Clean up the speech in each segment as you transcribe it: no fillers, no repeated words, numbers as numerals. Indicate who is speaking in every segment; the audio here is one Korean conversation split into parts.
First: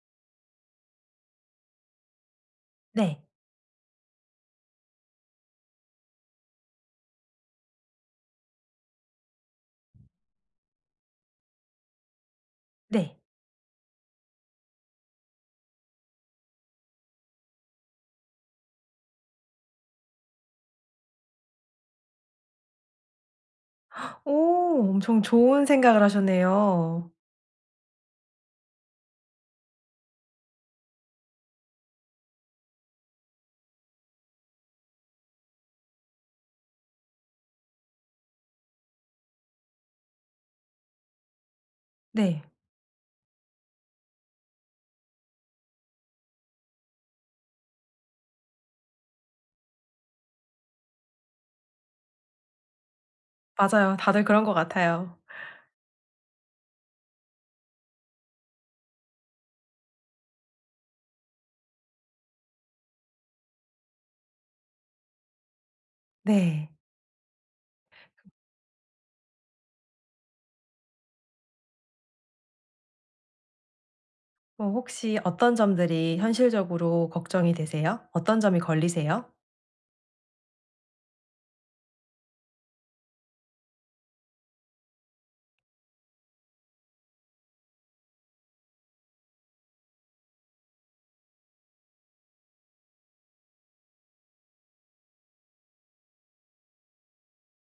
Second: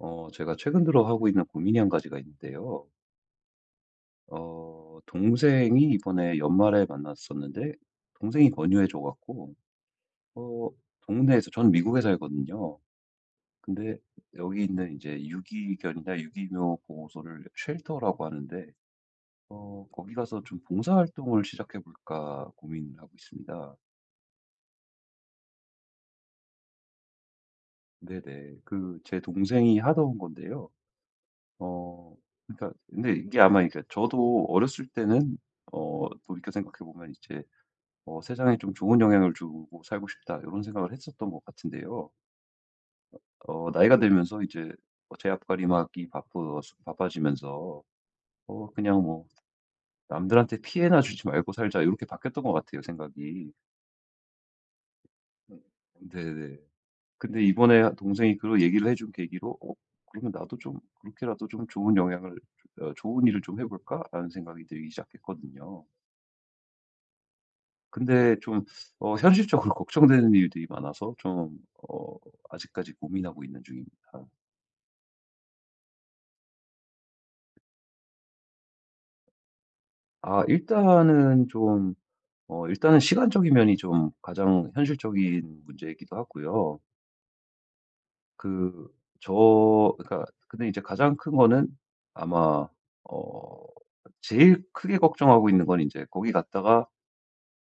Speaker 1: 제가 최근 들어 하고 있는 고민이 한 가지가 있는데요.
Speaker 2: 네.
Speaker 1: 동생이 이번에 연말에 만났었는데, 동생이 권유해 줘갖고, 어, 동네에서, 저는 미국에 살거든요.
Speaker 2: 네.
Speaker 1: 근데 여기 있는 이제 유기견이나 유기묘 보호소를 쉘터라고 하는데, 거기 가서 좀 봉사활동을 시작해 볼까 고민을 하고 있습니다.
Speaker 2: 오, 엄청 좋은 생각을 하셨네요.
Speaker 1: 네네. 제 동생이 하던 건데요. 어 그러니까 근데 이게 저도 어렸을 때는 돌이켜 생각해 보면 이제 '세상에 좀 좋은 영향을 주고 살고 싶다.' 이런 생각을 했었던 것 같은데요.
Speaker 2: 네.
Speaker 1: 나이가 들면서 이제 제 앞가림하기 바쁘 바빠지면서 그냥 뭐 '남들한테 피해나 주지 말고 살자.' 이렇게 바뀌었던 것 같아요, 생각이.
Speaker 2: 맞아요. 다들 그런 것 같아요.
Speaker 1: 음. 네네. 근데 이번에 동생이 그런 얘기를 해준 계기로 그러면 나도 좀 그렇게라도 좀 좋은 영향을 좋은 일을 좀 해 볼까?'라는 생각이 들기 시작했거든요.
Speaker 2: 네.
Speaker 1: 근데 좀 현실적으로 걱정되는 일들이 많아서 좀 어 아직까지 고민하고 있는 중입니다.
Speaker 2: 혹시 어떤 점들이 현실적으로 걱정이 되세요? 어떤 점이 걸리세요?
Speaker 1: 아, 일단은 좀 일단은 시간적인 면이 좀 가장 현실적인 문제이기도 하고요. 그 저 그러니까 근데 이제 가장 큰 거는 아마 어 제일 크게 걱정하고 있는 건 이제 거기 갔다가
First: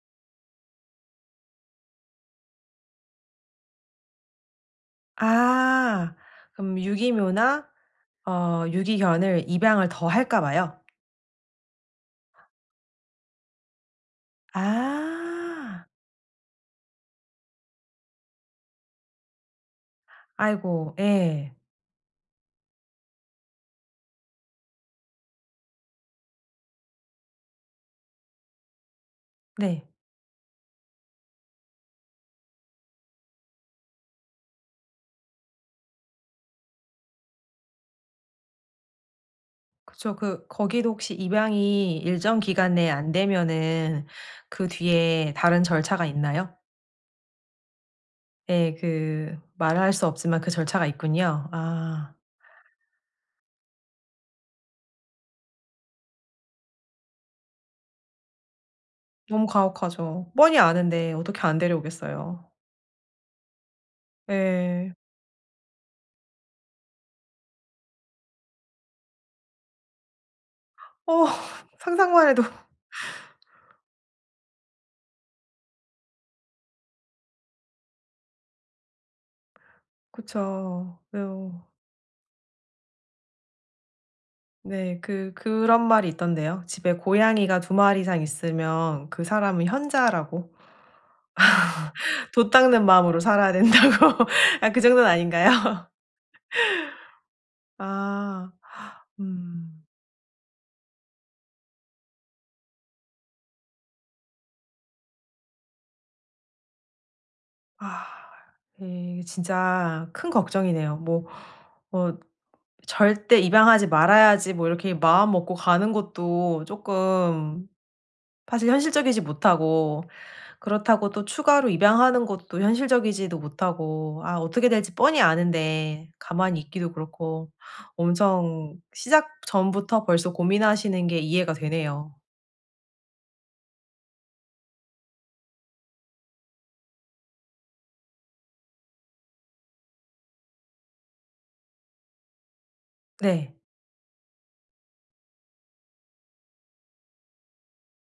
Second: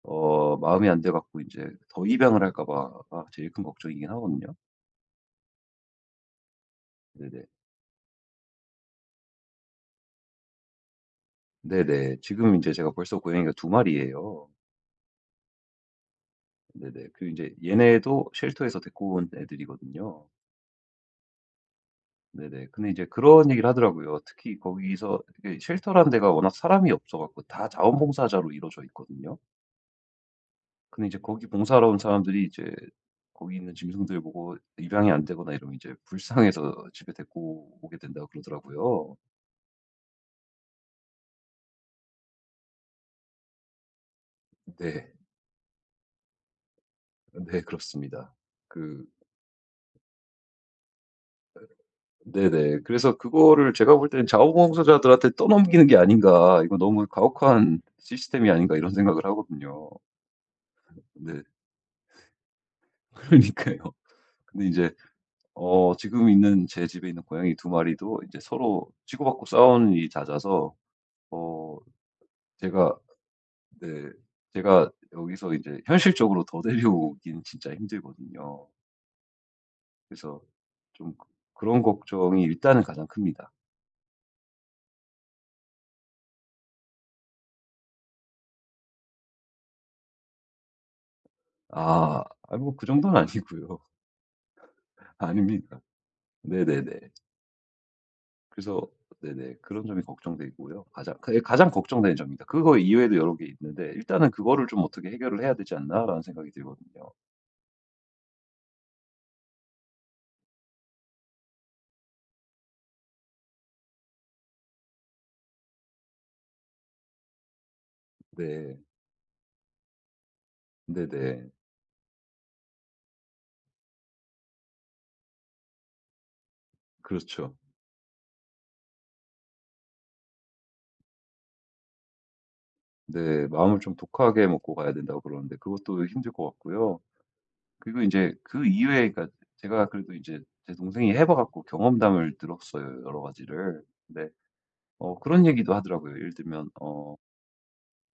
Speaker 1: 마이 안 돼 갖고 이제 더 입양을 할까 봐가 제일 큰 걱정이긴 하거든요.
Speaker 2: 아. 그럼
Speaker 1: 네네.
Speaker 2: 유기묘나 유기견을 입양을 더 할까 봐요?
Speaker 1: 네네. 지금 이제 제가 벌써 고양이가 2 마리예요.
Speaker 2: 아.
Speaker 1: 네네. 그이제 얘네도 쉘터에서 데리고 온 애들이거든요.
Speaker 2: 아이고. 예.
Speaker 1: 네네. 근데 이제 그런 얘기를 하더라고요. 특히 거기서 이게 쉘터라는 데가 워낙 사람이 없어 갖고 다 자원봉사자로 이루어져 있거든요.
Speaker 2: 네.
Speaker 1: 근데 이제 거기 봉사하러 온 사람들이 이제 거기 있는 짐승들 보고 입양이 안 되거나 이러면 이제 불쌍해서 집에 데리고 오게 된다고 그러더라고요.
Speaker 2: 그쵸. 그 거기도 혹시 입양이 일정 기간 내에 안 되면은 그
Speaker 1: 네.
Speaker 2: 뒤에 다른 절차가 있나요?
Speaker 1: 네, 그렇습니다.
Speaker 2: 예.
Speaker 1: 그
Speaker 2: 그 말할 수 없지만 그 절차가 있군요. 아.
Speaker 1: 네네. 그래서 그거를 제가 볼 때는 '자원봉사자들한테 떠넘기는 게 아닌가. 이거 너무 가혹한 시스템이 아닌가.' 이런 생각을
Speaker 2: 너무
Speaker 1: 하거든요.
Speaker 2: 가혹하죠. 뻔히 아는데 어떻게
Speaker 1: 네.
Speaker 2: 안 데려오겠어요.
Speaker 1: 그러니까요. 근데 이
Speaker 2: 예.
Speaker 1: 제 지금 있는 제 집에 있는 고양이 두 마리도 이제 서로 치고받고 싸우는 일이 잦아서
Speaker 2: 어
Speaker 1: 어
Speaker 2: 상상만 해도
Speaker 1: 제가, 네, 제가 여기서 이제 현실적으로 더 데려오긴 진짜 힘들거든요. 그래서
Speaker 2: 그쵸.
Speaker 1: 좀
Speaker 2: 아유.
Speaker 1: 그런 걱정이 일단은 가장 큽니다.
Speaker 2: 네. 그 그런 말이 있던데요. 집에 고양이가 두 마리 이상 있으면 그 사람은 현자라고
Speaker 1: 아.
Speaker 2: 돛
Speaker 1: 아니 뭐그
Speaker 2: 닦는
Speaker 1: 정도는
Speaker 2: 마음으로 살아야
Speaker 1: 아니고요.
Speaker 2: 된다고. 아, 그 정도는
Speaker 1: 아닙니다.
Speaker 2: 아닌가요?
Speaker 1: 네네네.
Speaker 2: 아.
Speaker 1: 그래서 네네
Speaker 2: 음.
Speaker 1: 그런 점이 걱정되고요. 가장 걱정되는 점입니다. 그거 이외에도 여러 개 있는데 일단은 '그거를 좀 어떻게 해결을 해야 되지 않나.'라는 생각이 들거든요.
Speaker 2: 아. 예. 진짜 큰 걱정이네요. 뭐어 절대 입양하지 말아야지 뭐 이렇게 마음 먹고 가는 것도 쪼끔 사실
Speaker 1: 네.
Speaker 2: 현실적이지 못하고, 그렇다고 또
Speaker 1: 네네.
Speaker 2: 추가로 입양하는 것도 현실적이지도 못하고, 아 어떻게 될지 뻔히 아는데 가만히 있기도 그렇고.
Speaker 1: 그렇죠.
Speaker 2: 엄청 시작 전부터 벌써 고민하시는 게 이해가 되네요.
Speaker 1: 네. 마음을 좀 독하게 먹고 가야 된다고 그러는데 그것도 힘들 것 같고요. 그리고 이제 그 이외에 그러니까 제가 그래도 이제 제 동생이 해봐 갖고 경험담을 들었어요, 여러
Speaker 2: 네.
Speaker 1: 가지를. 근데 그런 얘기도 하더라고요. 예를 들면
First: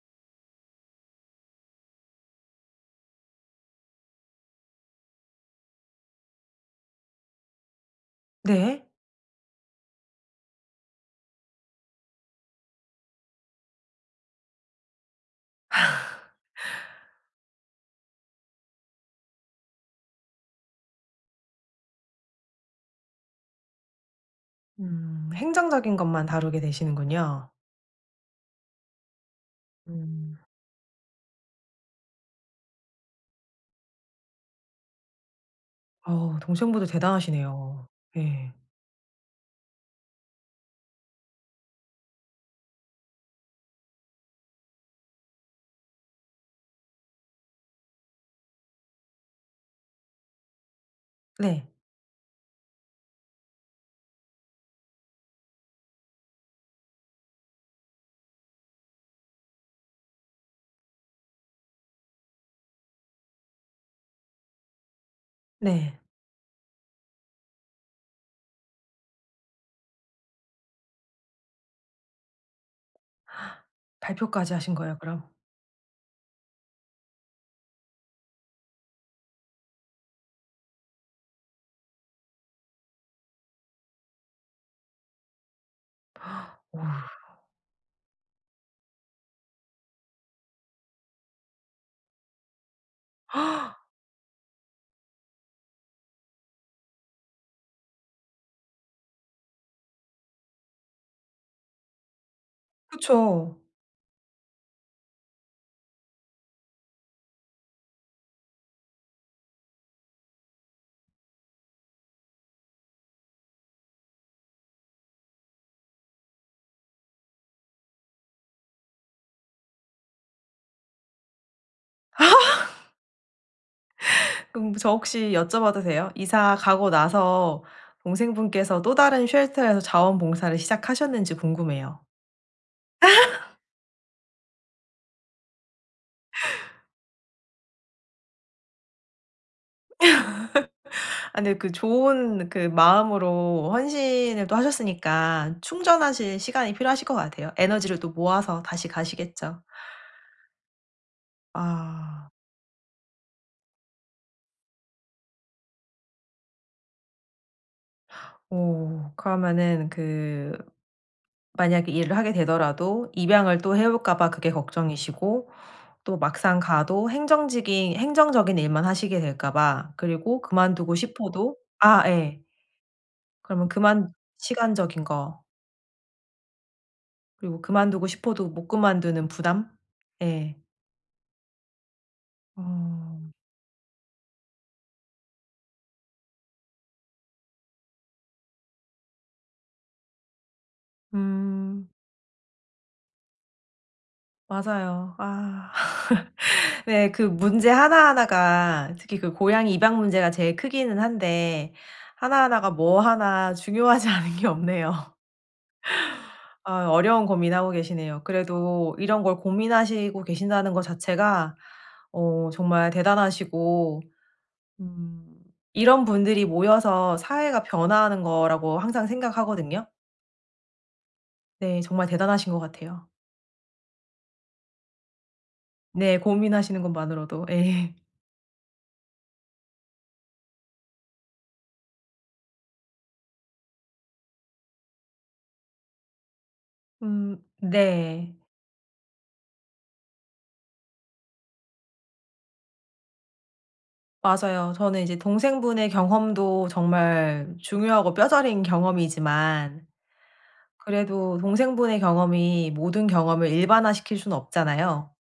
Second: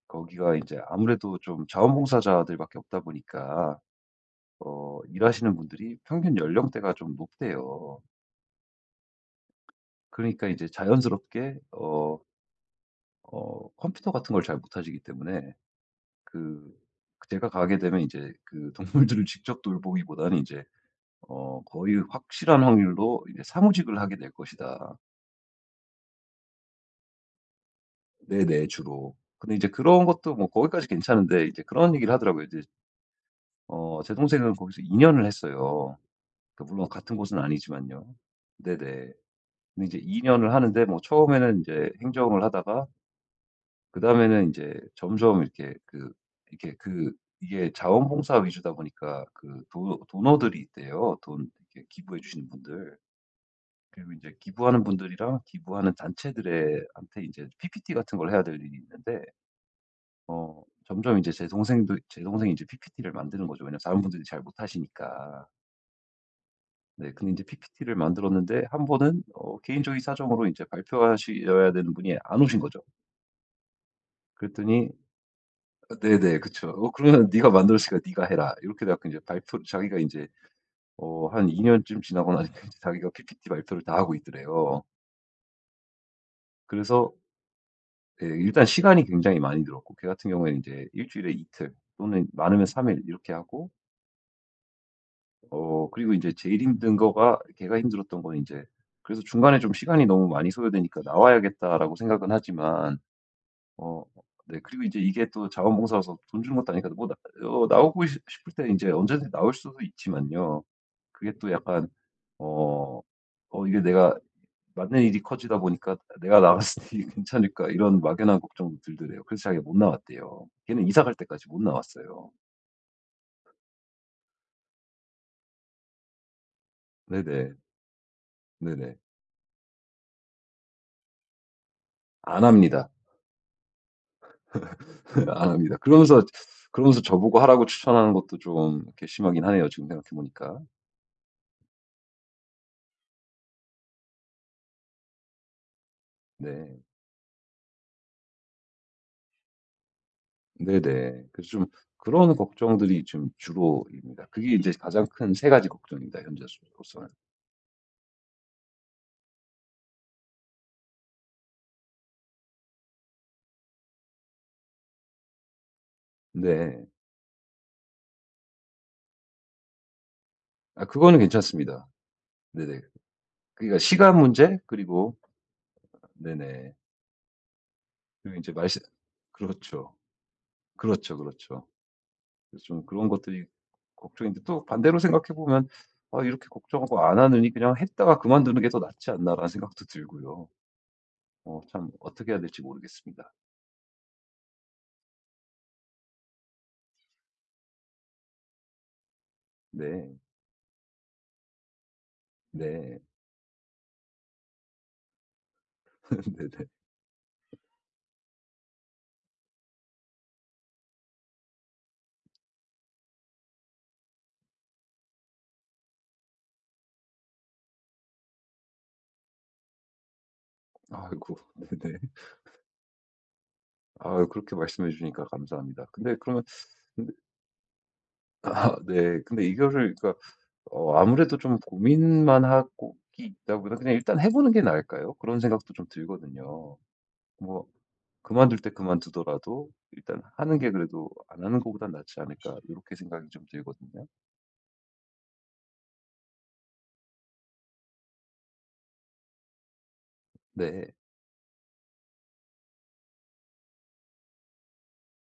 Speaker 1: 거기가 이제 아무래도 좀 자원봉사자들밖에 없다 보니까 일하시는 분들이 평균 연령대가 좀 높대요.
Speaker 2: 네.
Speaker 1: 그러니까 이제 자연스럽게 컴퓨터 같은 걸 잘 못하시기 때문에 그 제가 가게 되면 이제 그 동물들을 직접 돌보기보다는 이제 거의 확실한 확률로 이제 사무직을 하게 될 것이다.
Speaker 2: 음, 행정적인 것만 다루게 되시는군요.
Speaker 1: 네네, 주로. 근데 이제 그런 것도
Speaker 2: 음.
Speaker 1: 뭐 거기까지 괜찮은데 이제 그런 얘기를 하더라고요. 이제 제 동생은 거기서 2 년을 했어요.
Speaker 2: 어우, 동생분도
Speaker 1: 물론 같은 곳은
Speaker 2: 대단하시네요.
Speaker 1: 아니지만요.
Speaker 2: 예.
Speaker 1: 네네. 근데 이제 2 년을 하는데 뭐 처음에는 이제 행정을 하다가 그다음에는 이제 점점 이렇게 그 이렇게 그 이게 자원봉사 위주다 보니까 그 도 도너들이 있대요. 돈
Speaker 2: 네.
Speaker 1: 이렇게 기부해 주시는 분들. 그리고 이제 기부하는 분들이랑 기부하는 단체들의 한테 이제 PPT 같은 걸 해야 될 일이 있는데 점점 이제 제 동생이 이제 PPT를 만드는 거죠. 왜냐면 다른 분들이 잘 못하시니까.
Speaker 2: 네.
Speaker 1: 네. 근데 이제 PPT를 만들었는데 한 번은 개인적인 사정으로 이제 발표하셔야 되는 분이 안 오신 거죠.
Speaker 2: 발표까지 하신
Speaker 1: 그랬더니
Speaker 2: 거예요 그럼?
Speaker 1: 네네. 그쵸. "어 그러면 네가 만들었으니까 네가 해라." 이렇게 돼 갖고 제발표 자기가 인제 한 2 년쯤 지나고 나니까 제 자기가 PPT 발표를 다 하고 있더래요.
Speaker 2: 와.
Speaker 1: 그래서 예, 일단 시간이 굉장히 많이 들었고 걔 같은 경우에는 인제 일 주일에 이틀 또는 많으면 3일 이렇게 하고 그리고 인제 제일 힘든 거가 걔가 힘들었던 건 인제 그래서 중간에 좀 시간이 너무 많이 소요되니까 '나와야겠다.'라고 생각은 하지만
Speaker 2: 그쵸.
Speaker 1: 어 네. 그리고 이제 이게 또 자원봉사여서 돈 주는 것도 아니니까 뭐 나 어 나오고 싶 싶을 때 이제 언제든지 나올 수도 있지만요. 그게 또 약간 어 이게 내가 맞는 일이 커지다 보니까 '내가 나갔을 때 괜찮을까?' 이런 막연한 걱정도 들더래요. 그래서 자기가 못 나왔대요. 걔는 이사 갈 때까지 못 나왔어요.
Speaker 2: 그럼 저 혹시 여쭤봐도 돼요? 이사 가고
Speaker 1: 네네.
Speaker 2: 나서 동생분께서 또
Speaker 1: 네네.
Speaker 2: 다른 쉘터에서 자원봉사를 시작하셨는지 궁금해요.
Speaker 1: 안 합니다. 안 합니다. 그러면서 저보고 하라고 추천하는 것도 좀 이렇게 심하긴 하네요, 지금 생각해 보니까.
Speaker 2: 아 근데 그 좋은 그 마음으로 헌신을 또 하셨으니까 충전하실 시간이
Speaker 1: 네.
Speaker 2: 필요하실 것 같아요. 에너지를 또 모아서 다시 가시겠죠.
Speaker 1: 네네. 그래서 좀
Speaker 2: 아.
Speaker 1: 그런 걱정들이 좀 주로입니다. 그게 이제 가장 큰 세 가지 걱정입니다, 현재로서는.
Speaker 2: 오. 그러면은 그 만약에 일을 하게 되더라도 입양을 또 해 올까 봐 그게 걱정이시고, 또 막상
Speaker 1: 네.
Speaker 2: 가도 행정직인 행정적인 일만 하시게 될까 봐, 그리고
Speaker 1: 아,
Speaker 2: 그만두고
Speaker 1: 그거는
Speaker 2: 싶어도
Speaker 1: 괜찮습니다.
Speaker 2: 아 예.
Speaker 1: 네네.
Speaker 2: 그러면
Speaker 1: 그러니까
Speaker 2: 그만
Speaker 1: 시간 문제,
Speaker 2: 시간적인
Speaker 1: 그리고
Speaker 2: 거,
Speaker 1: 네네.
Speaker 2: 그리고 그만두고
Speaker 1: 그리고
Speaker 2: 싶어도
Speaker 1: 제
Speaker 2: 못
Speaker 1: 말씀,
Speaker 2: 그만두는 부담?
Speaker 1: 그렇죠.
Speaker 2: 예.
Speaker 1: 그렇죠, 그렇죠. 그래서 좀 그런
Speaker 2: 어.
Speaker 1: 것들이 걱정인데 또 반대로 생각해 보면 '아 이렇게 걱정하고 안 하느니 그냥 했다가 그만두는 게 더 낫지 않나.'라는 생각도 들고요.
Speaker 2: 음.
Speaker 1: 참 어떻게 해야 될지 모르겠습니다.
Speaker 2: 맞아요. 아. 네. 그 문제 하나하나가 특히 그 고양이 입양
Speaker 1: 네.
Speaker 2: 문제가 제일 크기는 한데 하나하나가
Speaker 1: 네.
Speaker 2: 뭐 하나 중요하지 않은 게 없네요.
Speaker 1: 네네.
Speaker 2: 아, 어려운 고민하고 계시네요. 그래도 이런 걸 고민하시고 계신다는 것 자체가 정말 대단하시고, 음, 이런 분들이 모여서 사회가 변화하는 거라고 항상 생각하거든요.
Speaker 1: 아이고.
Speaker 2: 네,
Speaker 1: 네네.
Speaker 2: 정말 대단하신 것 같아요.
Speaker 1: 아, 그렇게 말씀해 주니까 감사합니다. 근데
Speaker 2: 네,
Speaker 1: 그러면
Speaker 2: 고민하시는
Speaker 1: 근데
Speaker 2: 것만으로도. 예.
Speaker 1: 아, 네. 근데 이거를 그러니까 아무래도 좀 고민만 하고 있다보다 그냥 일단 해 보는 게 나을까요? 그런 생각도 좀 들거든요. 뭐
Speaker 2: 네.
Speaker 1: 그만둘 때 그만두더라도 일단 하는 게 그래도 '안 하는 것보단 낫지 않을까.' 이렇게 생각이 좀 들거든요.
Speaker 2: 맞아요. 저는 이제 동생분의 경험도 정말 중요하고 뼈저린 경험이지만,
Speaker 1: 네.
Speaker 2: 그래도 동생분의 경험이 모든 경험을 일반화시킬 수는 없잖아요.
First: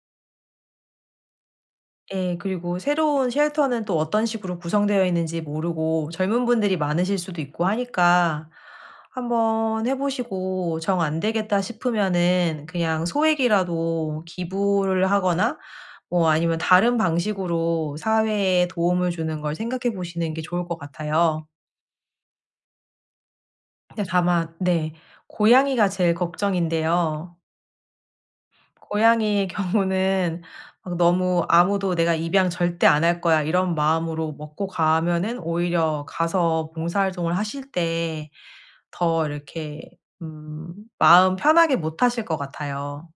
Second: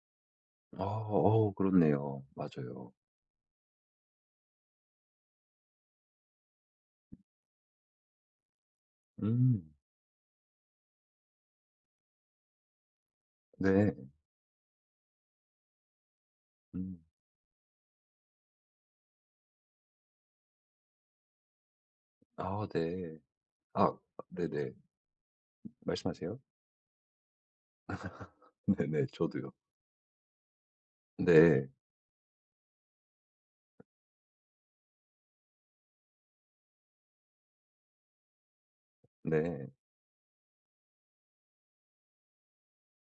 Speaker 1: 아, 그렇네요.
Speaker 2: 예. 그리고
Speaker 1: 맞아요.
Speaker 2: 새로운 쉘터는 또 어떤 식으로 구성되어 있는지 모르고 젊은 분들이 많으실 수도 있고 하니까
Speaker 1: 음.
Speaker 2: 한번 해 보시고 정 안 되겠다 싶으면은 그냥
Speaker 1: 네.
Speaker 2: 소액이라도 기부를 하거나 뭐 아니면 다른
Speaker 1: 음.
Speaker 2: 방식으로 사회에 도움을 주는 걸 생각해 보시는 게 좋을 것 같아요.
Speaker 1: 아, 네. 아,
Speaker 2: 근데 다만
Speaker 1: 네네.
Speaker 2: 네. 고양이가 제일
Speaker 1: 말씀하세요.
Speaker 2: 걱정인데요.
Speaker 1: 네네.
Speaker 2: 고양이의
Speaker 1: 저도요.
Speaker 2: 경우는 막 너무
Speaker 1: 네.
Speaker 2: 아무도 '내가 입양 절대 안 할 거야.' 이런 마음으로 먹고 가면은 오히려 가서 봉사활동을 하실 때 더
Speaker 1: 네.
Speaker 2: 이렇게 마음 편하게 못 하실 것 같아요.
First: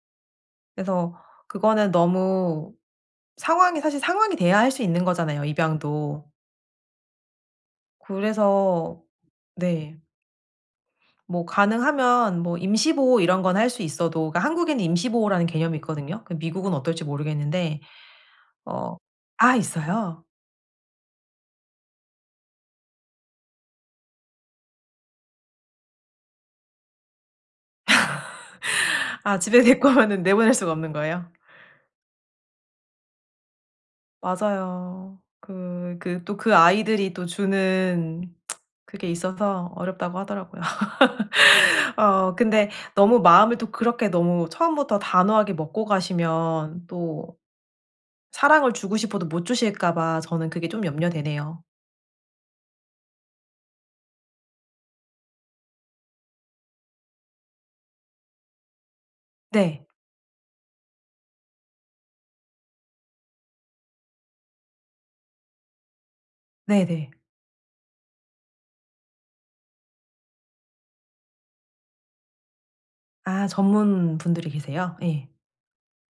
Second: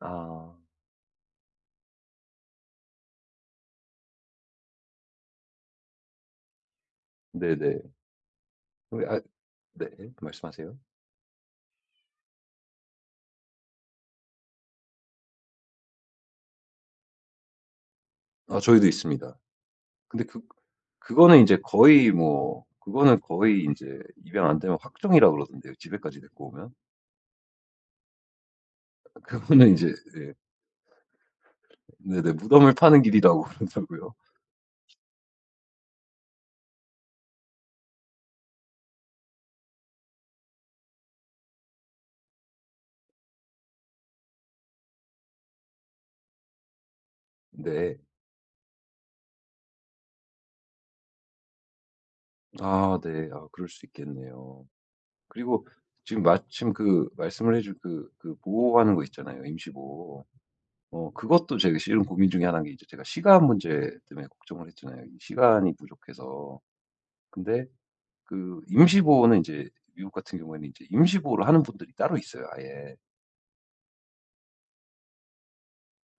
Speaker 1: 아.
Speaker 2: 그래서 그거는 너무 상황이 사실 상황이 돼야 할 수 있는 거잖아요, 입양도.
Speaker 1: 네네.
Speaker 2: 그래서
Speaker 1: 우리 아, 네.
Speaker 2: 네.
Speaker 1: 말씀하세요.
Speaker 2: 뭐 가능하면 뭐 임시 보호 이런 건 할 수 있어도, 그러니까 한국에는 임시 보호라는 개념이 있거든요. 그 미국은 어떨지 모르겠는데.
Speaker 1: 아, 저희도
Speaker 2: 어.
Speaker 1: 있습니다.
Speaker 2: 아
Speaker 1: 근데
Speaker 2: 있어요?
Speaker 1: 그거는 인제 거의 뭐 그거는 거의 인제 입양 안 되면 확정이라 그러던데요, 집에까지 데리고 오면.
Speaker 2: 아 집에
Speaker 1: 그거는 인제
Speaker 2: 데리고 오면은
Speaker 1: 예,
Speaker 2: 내보낼 수가 없는 거예요?
Speaker 1: 네네, 무덤을 파는 길이라고 그러더라고요.
Speaker 2: 맞아요. 그 그 또 그 아이들이 또 주는 그게 있어서 어렵다고 하더라고요. 어 근데 너무 마음을 또 그렇게 너무 처음부터 단호하게 먹고 가시면 또
Speaker 1: 네.
Speaker 2: 사랑을 주고 싶어도 못 주실까 봐 저는 그게 좀 염려되네요.
Speaker 1: 아, 네. 아, 그럴 수 있겠네요. 그리고 지금 마침 그 말씀을 해 준 그 보호하는 거 있잖아요, 임시
Speaker 2: 네.
Speaker 1: 보호. 그것도 제가 실은 고민 중에 하나인 게 이제 제가 시간 문제 때문에 걱정을 했잖아요, 이 시간이 부족해서.
Speaker 2: 네네.
Speaker 1: 근데 그 임시보호는 이제 미국 같은 경우에는 이제 임시보호를 하는 분들이 따로 있어요, 아예.
Speaker 2: 아 전문분들이 계세요? 예.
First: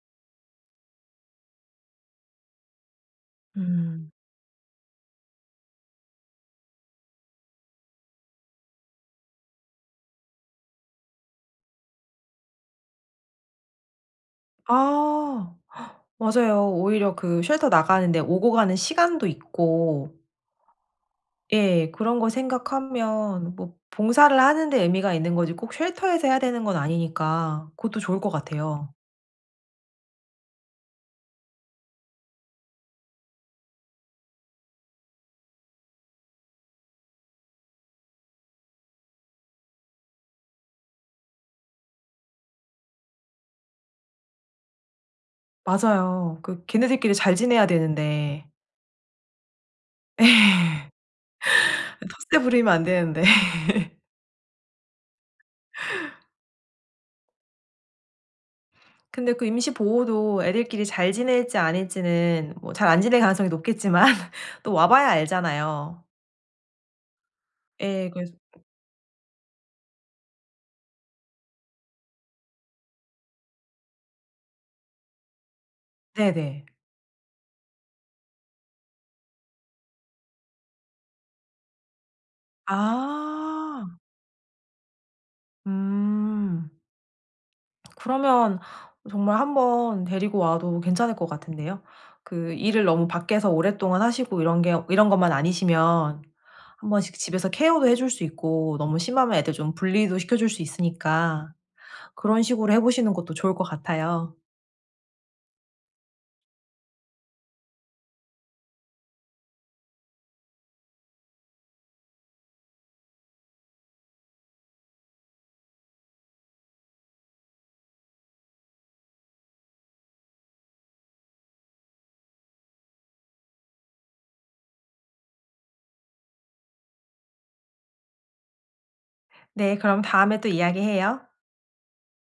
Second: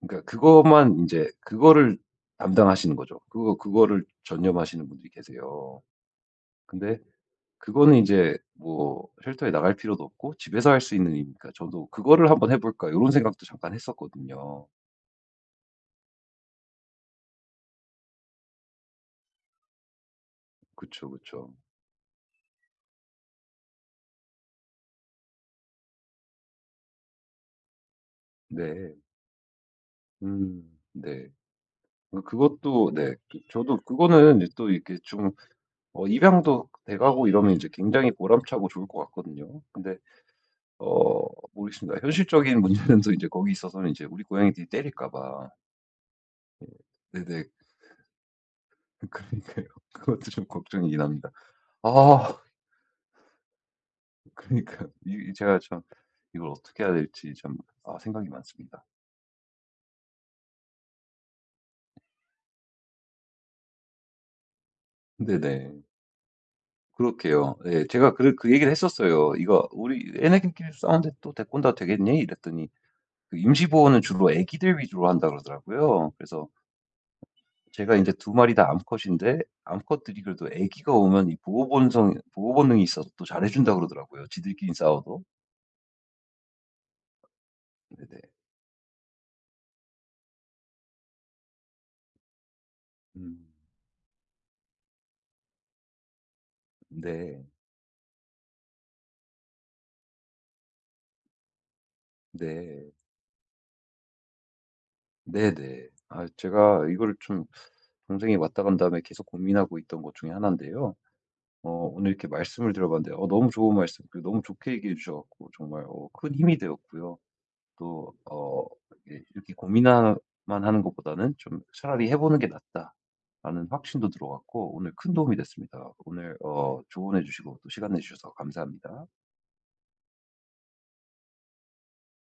Speaker 1: 그러니까 그것만 인제 그거를 담당하시는 거죠. 그거를
Speaker 2: 음.
Speaker 1: 전념하시는 분들이 계세요. 근데 그거는 인제 뭐 쉘터에 나갈 필요도 없고 집에서 할 수 있는 일이니까 저도 '그거를 한번 해 볼까.' 요런 생각도 잠깐 했었거든요.
Speaker 2: 아, 맞아요. 오히려 그 쉘터 나가는데 오고 가는 시간도 있고
Speaker 1: 그쵸, 그쵸.
Speaker 2: 예. 그런 거 생각하면 뭐 봉사를 하는 데 의미가 있는 거지 꼭 쉘터에서 해야 되는 건 아니니까 그것도 좋을 것 같아요.
Speaker 1: 네. 음, 네. 그것도, 네, 저도 그거는 이제 또 이렇게 좀 입양도 돼 가고 이러면 이제 굉장히 보람차고 좋을 것 같거든요. 근데 어 모르겠습니다. 현실적인 문제는 또 이제 거기 있어서는 이제 우리 고양이들이 때릴까 봐.
Speaker 2: 맞아요. 그
Speaker 1: 예.
Speaker 2: 걔네들끼리 잘
Speaker 1: 네네.
Speaker 2: 지내야 되는데.
Speaker 1: 그러니까요. 그것도 좀
Speaker 2: 예.
Speaker 1: 걱정이긴 합니다. 아,
Speaker 2: 텃세 부리면 안 되는데.
Speaker 1: 그러니까요. 이이 제가 참, 이걸 어떻게 해야 될지 참, 아, 생각이 많습니다.
Speaker 2: 근데 그 임시 보호도 애들끼리 잘 지낼지 아닐지는 뭐 잘 안 지낼 가능성이 높겠지만 또 와 봐야
Speaker 1: 네네.
Speaker 2: 알잖아요.
Speaker 1: 그렇게요. 예.
Speaker 2: 예.
Speaker 1: 제가 그
Speaker 2: 그래서
Speaker 1: 그 얘기를 했었어요. "이거 우리 애네들끼리 싸우는데 또데권다 되겠니?" 이랬더니 그 임시 보호는 주로 애기들 위주로 한다 그러더라고요. 그래서
Speaker 2: 네네.
Speaker 1: 제가 이제 두 마리 다 암컷인데 암컷들이 그래도 아기가 오면 이 보호 본능이 있어서 또 잘해 준다
Speaker 2: 아.
Speaker 1: 그러더라고요, 지들끼리 싸워도.
Speaker 2: 음.
Speaker 1: 네네.
Speaker 2: 그러면 정말 한번 데리고 와도 괜찮을 것 같은데요. 그 일을 너무
Speaker 1: 음.
Speaker 2: 밖에서 오랫동안 하시고 이런 게 이런 것만 아니시면 한번씩
Speaker 1: 네.
Speaker 2: 집에서 케어도 해줄 수 있고 너무 심하면 애들 좀 분리도 시켜 줄 수 있으니까 그런 식으로 해
Speaker 1: 네.
Speaker 2: 보시는 것도 좋을 것 같아요.
Speaker 1: 네네. 아, 제가 이거를 좀 동생이 왔다 간 다음에 계속 고민하고 있던 것 중에 하나인데요. 오늘 이렇게 말씀을 들어 봤는데 너무 좋은 말씀 그리고 너무 좋게 얘기해 주셔 갖고 정말 큰 힘이 되었고요. 또 이게 이렇게 고민만 하는 것보다는 좀 '차라리 해 보는 게 낫다.'라는 확신도 들어 갔고 오늘 큰 도움이 됐습니다. 오늘 조언해 주시고 또 시간 내 주셔서 감사합니다.
Speaker 2: 네, 그럼 다음에 또 이야기해요.